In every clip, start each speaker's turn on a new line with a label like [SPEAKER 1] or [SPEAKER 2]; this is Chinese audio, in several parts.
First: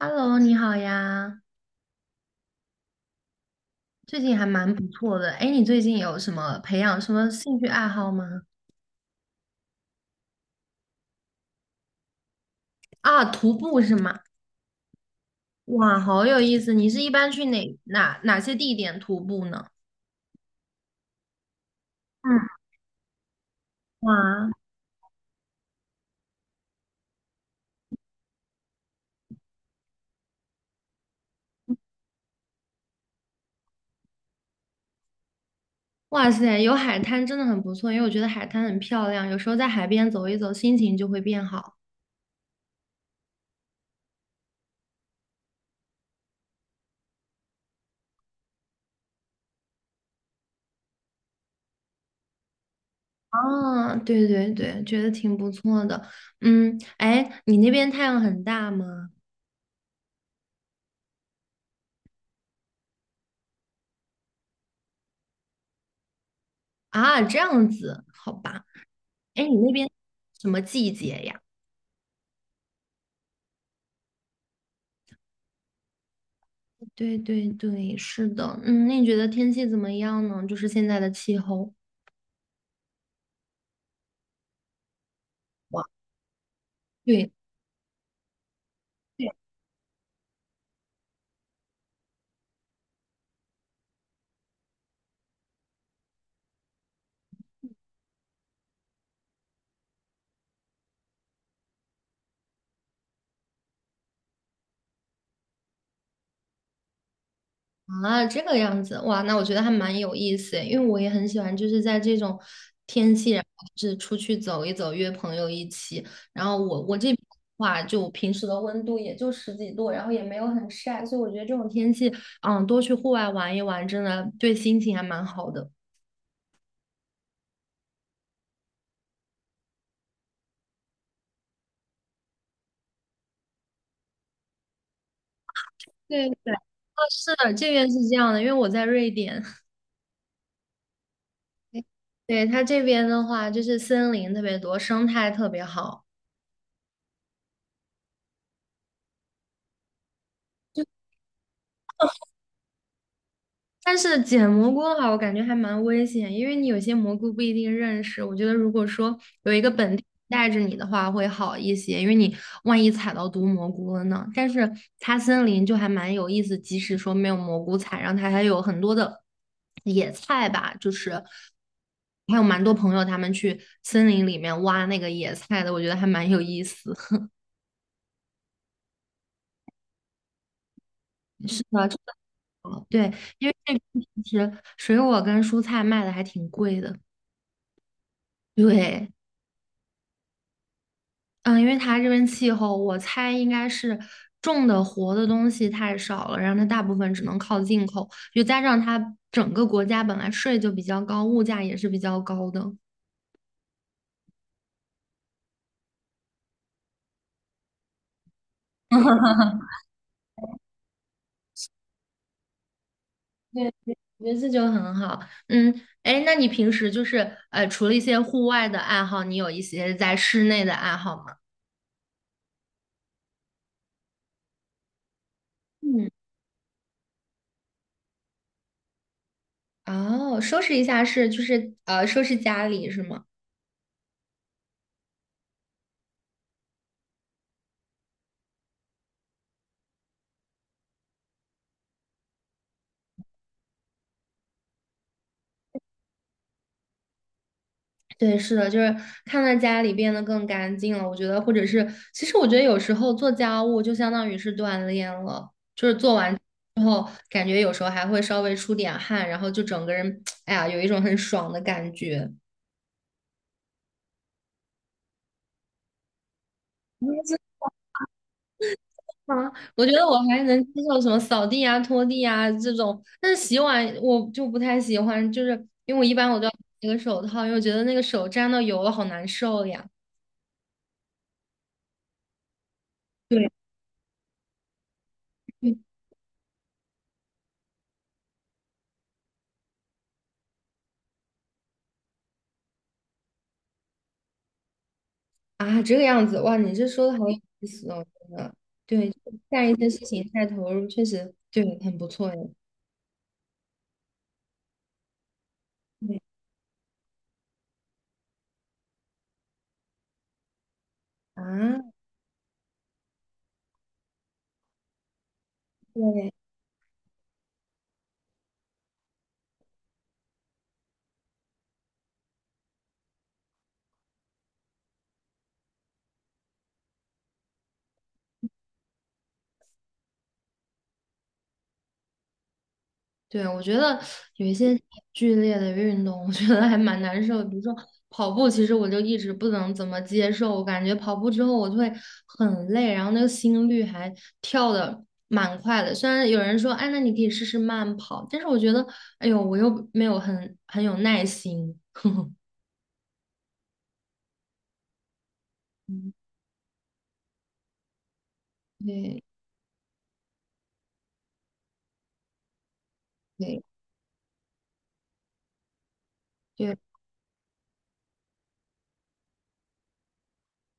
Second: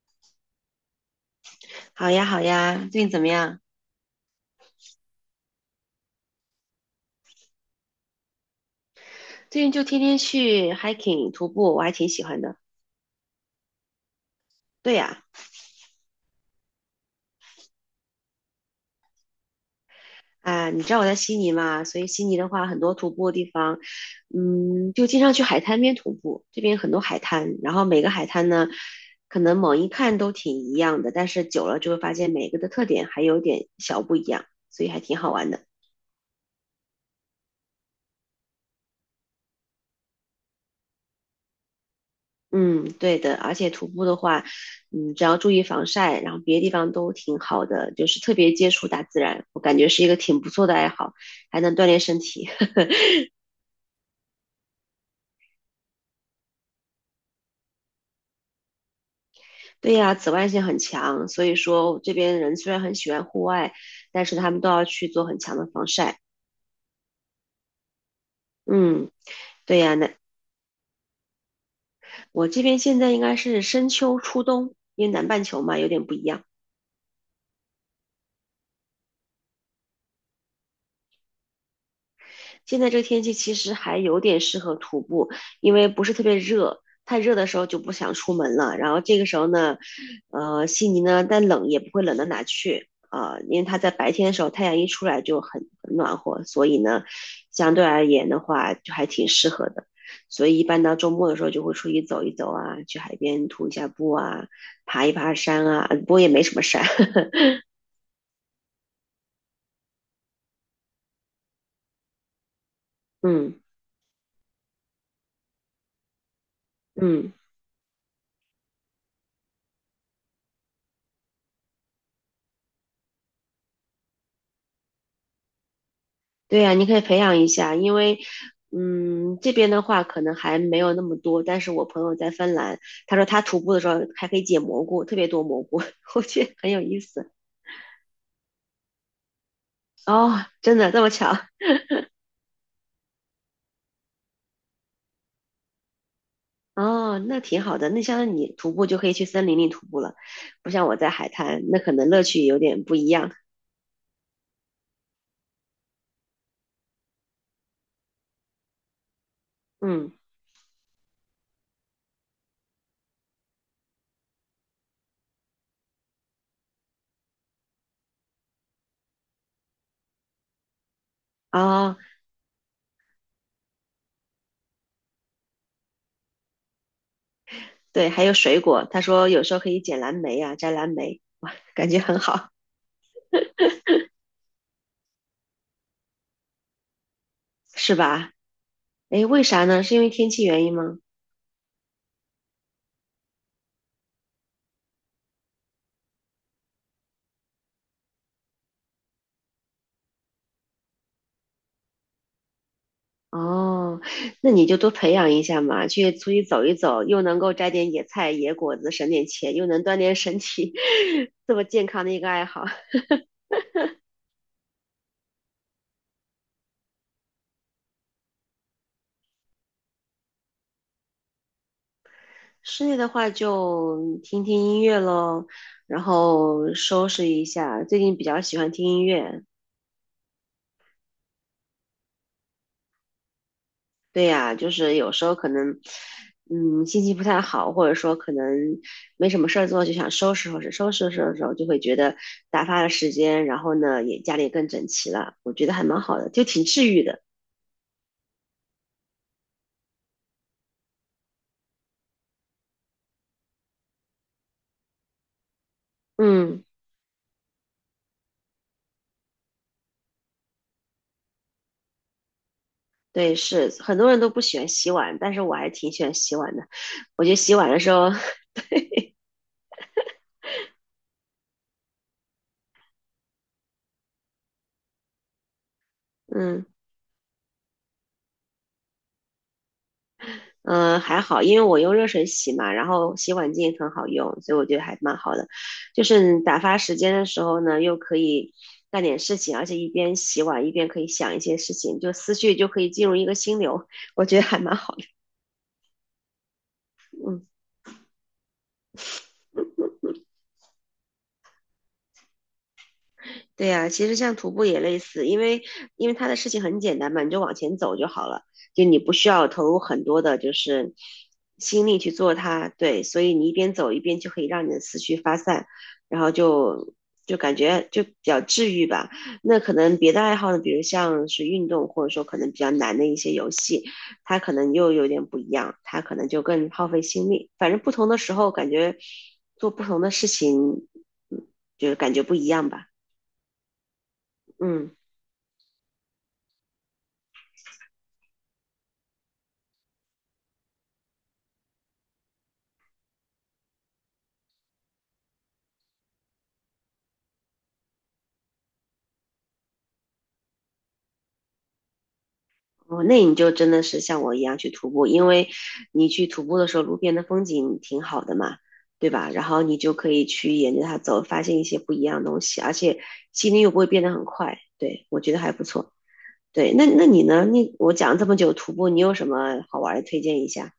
[SPEAKER 1] Hello，你好呀，
[SPEAKER 2] 好呀，好呀，最近怎么样？
[SPEAKER 1] 最近还蛮不错的。哎，你最近有什么培养什么兴趣爱好吗？
[SPEAKER 2] 最近就天天去 hiking 徒步，我还挺喜欢的。
[SPEAKER 1] 啊，徒步是吗？
[SPEAKER 2] 对呀，
[SPEAKER 1] 哇，好有意思！你是一般去哪些地点徒步呢？
[SPEAKER 2] 啊，你知道我在悉尼嘛，所以悉尼
[SPEAKER 1] 嗯，
[SPEAKER 2] 的话，很多徒步的地方，
[SPEAKER 1] 哇
[SPEAKER 2] 嗯，就经常去海滩边徒步。这边很多海滩，然后每个海滩呢，可能猛一看都挺一样的，但是久了就会发现每个的特点还有点小不一样，所以还挺好玩的。
[SPEAKER 1] 哇塞，有海滩真的很不错，因为我觉得海滩很漂亮，有时候在海边走一走，心情就会变好。
[SPEAKER 2] 嗯，对的，而且徒步的话，只要注意防晒，然后别的地方都挺好的，就是特别接触大自然，我感觉是一个挺不错的爱好，还能锻炼身体。
[SPEAKER 1] 啊，对对对，觉得挺不错的。嗯，哎，你那边太阳很大吗？
[SPEAKER 2] 对呀，紫外线很强，所以说这边人虽然很喜欢户外，但是他们都要去做很强的防晒。
[SPEAKER 1] 啊，这样子，好吧。
[SPEAKER 2] 嗯，
[SPEAKER 1] 哎，你那
[SPEAKER 2] 对
[SPEAKER 1] 边
[SPEAKER 2] 呀，那
[SPEAKER 1] 什么季节呀？
[SPEAKER 2] 我这边现在应该是深秋初冬，因为南半球嘛有点不一样。
[SPEAKER 1] 对对对，是的，嗯，那你觉得天气怎么样呢？就是现在的气候。
[SPEAKER 2] 现在这个天气其实还有点适合徒步，因
[SPEAKER 1] 哇，
[SPEAKER 2] 为不是特别热，太
[SPEAKER 1] 对，
[SPEAKER 2] 热的时候就不想出门了。然后这个
[SPEAKER 1] 对
[SPEAKER 2] 时候呢，悉尼呢，但冷也不会冷到哪去啊、因为它在白天的时候太阳一出来就很暖和，所以呢，相对而言的话就还挺适合的。所以一般到周末的时候就会出去走一走啊，去海边徒一下步啊，爬一爬山啊，不过也没什么山。
[SPEAKER 1] 啊，这个样子，哇，那我觉得还蛮有意思诶，因为我也很喜欢，就是在这种天气，然
[SPEAKER 2] 嗯
[SPEAKER 1] 后就是出去走一走，约朋友一起。然后我这边
[SPEAKER 2] 嗯。
[SPEAKER 1] 的话，就平时的温度也就十几度，然后也没有很晒，所以我觉得这种天气，嗯，多去户外玩一玩，真的对心情还蛮好的。
[SPEAKER 2] 对呀，你可以培养一下，因为这边的话可能还没有那么多，但是我朋友在芬兰，他说他徒步的时候还可以捡蘑菇，特别多蘑菇，我
[SPEAKER 1] 对
[SPEAKER 2] 觉
[SPEAKER 1] 对，
[SPEAKER 2] 得
[SPEAKER 1] 啊，
[SPEAKER 2] 很有意思。
[SPEAKER 1] 是的，这边是这样的，因为我在瑞典。
[SPEAKER 2] 哦，真的这么巧？
[SPEAKER 1] 对，它这边的话，就是森林特别多，生态特别好。
[SPEAKER 2] 哦，那挺好的。那像你徒步就可以去森林里徒步了，不像我在海滩，那可能乐趣有点不一样。
[SPEAKER 1] 但是捡蘑菇的话，我感觉还蛮危险，因为你有些蘑菇不一定认识。我觉得如果说有一个本地
[SPEAKER 2] 嗯，
[SPEAKER 1] 人带着你的话，会好一些，因为你万一踩到毒蘑菇了呢。但是它森林就还蛮有意思，即使说没有蘑菇采，然后它还有很多的野菜吧，就是
[SPEAKER 2] 哦，
[SPEAKER 1] 还有蛮多朋友他们去森林里面挖那个野菜的，我觉得还蛮有意思。
[SPEAKER 2] 对，还有水果，他说有时候可以捡蓝莓啊，摘蓝莓，哇，
[SPEAKER 1] 是的。
[SPEAKER 2] 感觉很好，
[SPEAKER 1] 了。对，因为这边其实水果跟蔬菜卖的还挺贵的。
[SPEAKER 2] 是吧？
[SPEAKER 1] 对，
[SPEAKER 2] 诶，为啥呢？是因为天气原因吗？
[SPEAKER 1] 嗯，因为它这边气候，我猜应该是种的活的东西太少了，然后它大部分只能靠进口，又加上它整个国家本来税就比较高，物价也是比较高的。
[SPEAKER 2] 哦，那你就多培养一下嘛，去出去走一走，又能够摘点野菜、野果子，省点钱，又能锻炼身体，这么健康的一个爱好。
[SPEAKER 1] 对，对我觉得这就很好。嗯，哎，那你平时就是除了一些户外的爱好，你有一些在室内的爱好吗？
[SPEAKER 2] 室内的话就听听音乐喽，然
[SPEAKER 1] 嗯，
[SPEAKER 2] 后收拾一下。最近比较喜欢听音乐，
[SPEAKER 1] 哦，收拾一下是就是收拾家里是吗？
[SPEAKER 2] 对呀，就是有时候可能，嗯，心情不太好，或者说可能没什么事儿做，就想收拾收拾，收拾收拾，就会觉得打发了时间，然后呢，也家里更整齐了，我觉得还蛮好的，就挺治愈的。
[SPEAKER 1] 对，是的，就是看到家里变得更干净了，我觉得，或者是，其实我觉得有时候做家务就相当于是锻炼了，就是做完
[SPEAKER 2] 嗯，
[SPEAKER 1] 之后，感觉有时候还会稍微出点汗，然后就整个人，哎呀，有一种很爽的感觉。
[SPEAKER 2] 对，是很多人都不喜欢洗碗，但是我还挺喜欢洗碗的。我觉得洗碗的时候，
[SPEAKER 1] 啊，我觉得我还能接受什么扫地啊、拖地啊这种，但是洗碗我就不太喜欢，就是因为我一般都要戴
[SPEAKER 2] 嗯
[SPEAKER 1] 一个手套，因为我觉得那个手沾到油了好难受呀。
[SPEAKER 2] 嗯、还好，因为我用热水洗嘛，然后洗
[SPEAKER 1] 对，
[SPEAKER 2] 碗巾也很好用，所以我觉得还蛮好的。就是你打发时间的时候呢，又可以干点事情，而且一边洗碗一边可以想一些事情，就思绪就可以进入一个心流，我觉得还蛮好的。
[SPEAKER 1] 啊，这个样子，哇，你这说的好有
[SPEAKER 2] 嗯。
[SPEAKER 1] 意思哦，真的，对，就干一些事情太投入，确实对，很不错哎。
[SPEAKER 2] 对呀，其实像徒步也类似，因为
[SPEAKER 1] 对
[SPEAKER 2] 它的事情很简单嘛，你就往前走就好了，就你不需要投入很多的，就是心
[SPEAKER 1] 啊，
[SPEAKER 2] 力去做它。对，所以你一边走一边就可以让你的思绪发散，然
[SPEAKER 1] 对
[SPEAKER 2] 后就就感觉就比较治愈吧。那可能别的爱好呢，比如像是运动，或者说可能比较难的一些游戏，它可能又有点不一样，它可能就更耗费心力。反正不同的时候，感觉做不同的事情，嗯，就是感觉不一样吧。
[SPEAKER 1] 对，我觉得有一些
[SPEAKER 2] 嗯。
[SPEAKER 1] 剧烈的运动，我觉得还蛮难受的。比如说跑步，其实我就一直不能怎么接受，我感觉跑步之后我就会很累，然后那个心率还跳的蛮快的。虽然有人说，哎，那你可以试试慢跑，但是我觉得，哎呦，我又没有很有耐心。
[SPEAKER 2] 哦，那你就真的是像我一样去徒步，因为你
[SPEAKER 1] 嗯
[SPEAKER 2] 去徒步的时候，路边的风景挺好的嘛，对
[SPEAKER 1] 对
[SPEAKER 2] 吧？然后你就可以去沿着它走，发现一些不一样的东西，而且心率
[SPEAKER 1] 对。
[SPEAKER 2] 又不会变得很快。对，我觉得还不错。对，
[SPEAKER 1] 对
[SPEAKER 2] 那你呢？你我讲了这么久徒步，你有什么好玩的推荐一下？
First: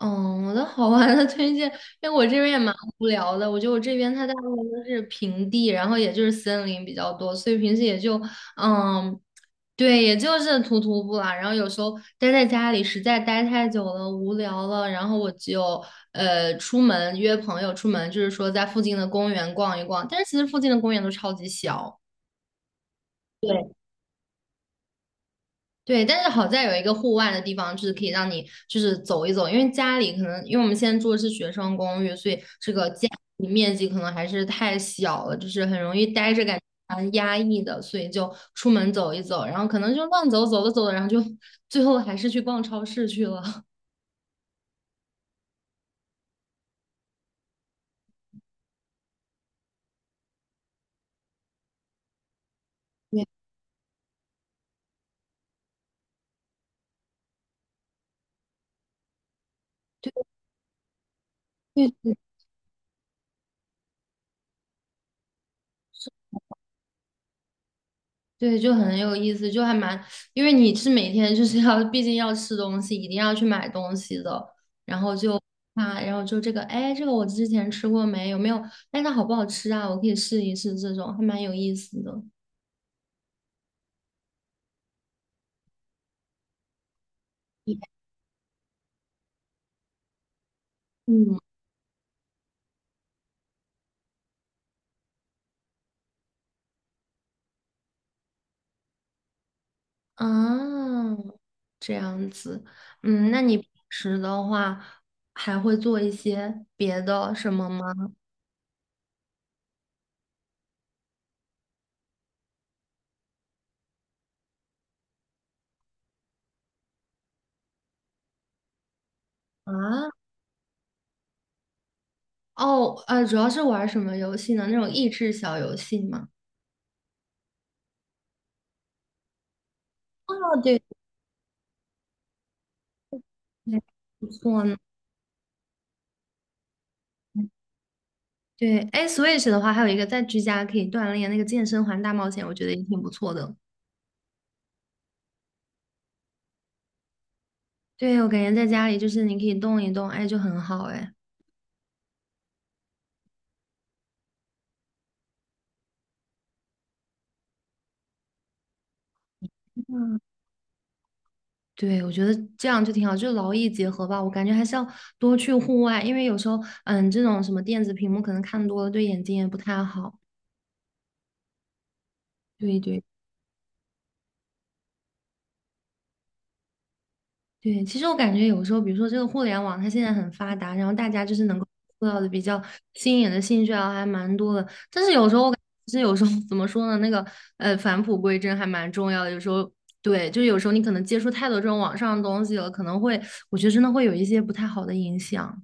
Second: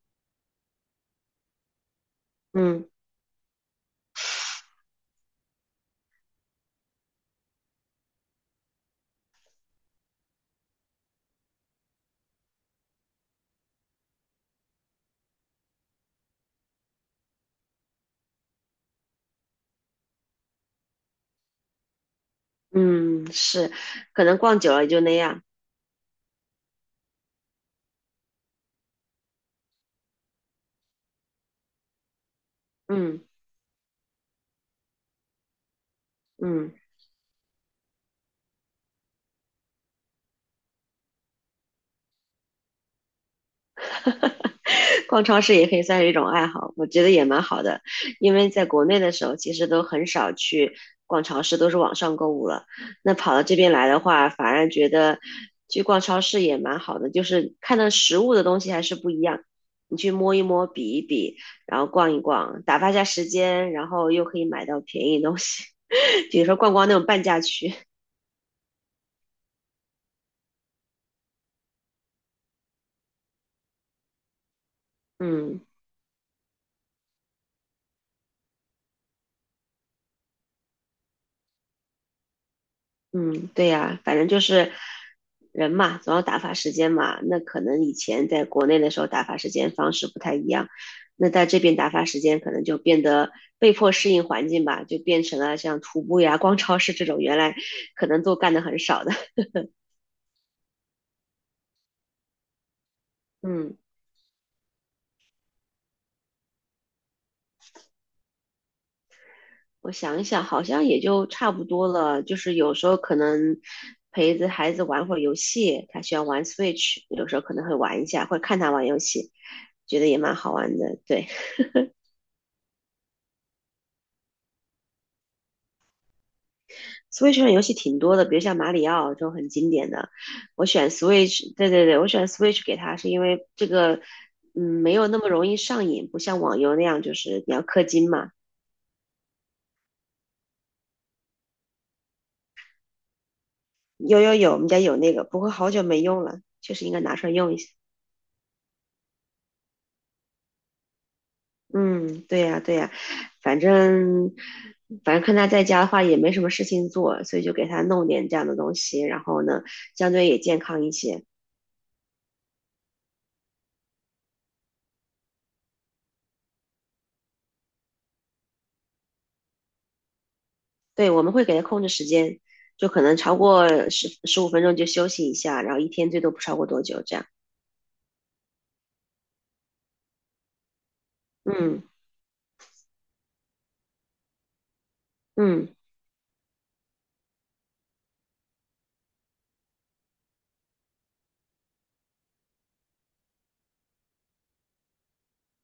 [SPEAKER 1] 嗯，我的好玩的推荐，因为我这边也蛮
[SPEAKER 2] 嗯
[SPEAKER 1] 无聊的。我觉得我这边它大部分都是平地，然后也就是森林比较多，所以平时也就嗯，对，也就是徒步啦。然后有时候待在家里，实在待太久了，无聊了，然后我就出门约朋友出门，就是说在附近的公园逛一逛。但是其实附近的公园都超级小。
[SPEAKER 2] 嗯，
[SPEAKER 1] 对
[SPEAKER 2] 是，可能逛久了也就那样。
[SPEAKER 1] 对，但是好在有一个户外的地方，就是可以让你就是走一走，因为家里可能因为我们现在住的是学生公寓，所以这个家
[SPEAKER 2] 嗯
[SPEAKER 1] 里面积可能还是太小了，就是很容易待着感觉
[SPEAKER 2] 嗯。
[SPEAKER 1] 蛮压抑的，所以就出门走一走，然后可能就乱走，走着走着，然后就 最后还是去逛超市去了。
[SPEAKER 2] 逛超市也可以算是一种爱好，我觉得也蛮好的。因为在国内的时候，其实都很少去逛超市，都是网上购物了。那
[SPEAKER 1] 对
[SPEAKER 2] 跑到这边来的话，反而觉得去逛超市也蛮好的，就是看到实物的东西还是不一样。你去摸一摸，比一比，然后
[SPEAKER 1] 对，
[SPEAKER 2] 逛
[SPEAKER 1] 对
[SPEAKER 2] 一逛，打发一下时间，然后又可以买到便宜东西，比如说逛逛那种半价区。
[SPEAKER 1] 对，就很有意思，就还蛮，因为你是每天就是要，毕竟要吃东西，一定要去买东西的，然后就
[SPEAKER 2] 嗯，
[SPEAKER 1] 啊，然后就这个，哎，这个我之前吃过没？有没有？哎，它好不好吃啊？我可以试一试，这种还蛮有意思的。
[SPEAKER 2] 嗯，对呀，反正就是人嘛，总要打发时间嘛。那可能以前在国内的时候打发时间方式不太一样，那
[SPEAKER 1] 嗯
[SPEAKER 2] 在这边打发时间可能就变得被迫适应环境吧，就变成了像徒步呀、逛超市这种原来可能都干的很少的。
[SPEAKER 1] 啊，这样子，嗯，那你平
[SPEAKER 2] 嗯，
[SPEAKER 1] 时的话还会做一些别的什么吗？
[SPEAKER 2] 我想一想，好像也就差不多了。就是有时候可能陪着孩子玩会儿游戏，他喜欢玩 Switch，有时候可能会玩一下，会看他玩游戏，觉得
[SPEAKER 1] 啊，
[SPEAKER 2] 也蛮好玩的。对。
[SPEAKER 1] 哦，主要是玩什么游戏呢？那种益智小游戏吗？
[SPEAKER 2] Switch 上游戏挺多的，比如像马里奥这种很经典的。
[SPEAKER 1] 哦，
[SPEAKER 2] 我
[SPEAKER 1] 对，
[SPEAKER 2] 选 Switch，对对对，我选 Switch 给它是因为这
[SPEAKER 1] 对
[SPEAKER 2] 个，
[SPEAKER 1] 不
[SPEAKER 2] 嗯，
[SPEAKER 1] 错呢。
[SPEAKER 2] 没有那么容易上瘾，不像网游那样就是你要氪金嘛。
[SPEAKER 1] 对，哎，Switch 的话，还有一个在居家可以锻炼那个健身环大冒险，我觉得也挺不错的。
[SPEAKER 2] 有有有，我们家有那个，不过好久没用了，确实应该拿出来用一下。
[SPEAKER 1] 对，我感觉在家里就是你可以动一动，哎，就很好，哎。
[SPEAKER 2] 嗯，对呀对呀，反正反正看他在家的话也没什么事情做，所以就给他弄点这样的东西，然后呢，相对也健康一些。
[SPEAKER 1] 对，我觉得这样就挺好，就劳逸结合吧。我感觉还是要多去户外，因为有时候，嗯，这种什么电子屏幕可能看多了对眼睛也不太好。
[SPEAKER 2] 对，我们会给他控制时间，
[SPEAKER 1] 对
[SPEAKER 2] 就
[SPEAKER 1] 对。
[SPEAKER 2] 可能超过十五分钟就休息一下，然后一天最多不超过多久这样。
[SPEAKER 1] 对，其实我感觉有时候，比如说这个互联网，它现在很发达，然后大家就是能够
[SPEAKER 2] 嗯
[SPEAKER 1] 做到的比较新颖的兴趣啊，还蛮多的。但是有时候我感
[SPEAKER 2] 嗯，
[SPEAKER 1] 其实有时候 怎么说呢，那个返璞归真还蛮重要的。有时候对，就是有时候你可能接触太多这种网上的东西了，可能会我觉得真的会有一些不太好的影响。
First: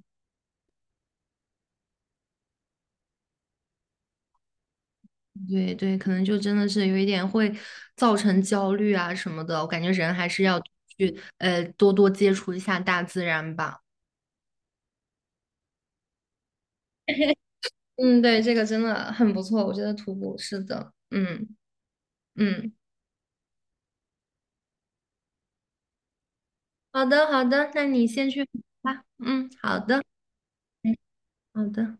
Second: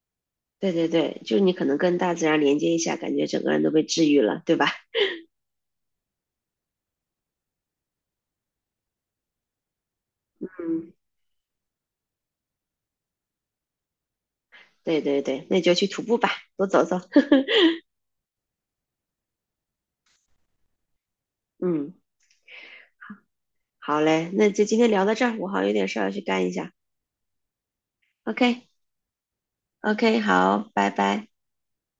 [SPEAKER 2] 对对对，就是你可能跟大自然连接一下，感觉整个人都被治愈了，对吧？
[SPEAKER 1] 对对，可能就真的是有一点会造成焦虑啊什么的。我感觉人还是要
[SPEAKER 2] 嗯，
[SPEAKER 1] 去多多接触一下大自然吧。
[SPEAKER 2] 对对对，那你就去徒步吧，多走走。
[SPEAKER 1] 嗯，对，这个真的很不错，我觉得徒步是的，嗯
[SPEAKER 2] 嗯，
[SPEAKER 1] 嗯，
[SPEAKER 2] 好嘞，那就今天聊到这儿，我好像有点事儿要去干一下。
[SPEAKER 1] 好的好的，那你先去
[SPEAKER 2] OK
[SPEAKER 1] 吧，嗯，好的，
[SPEAKER 2] OK，好，拜
[SPEAKER 1] 嗯，
[SPEAKER 2] 拜。
[SPEAKER 1] 好的。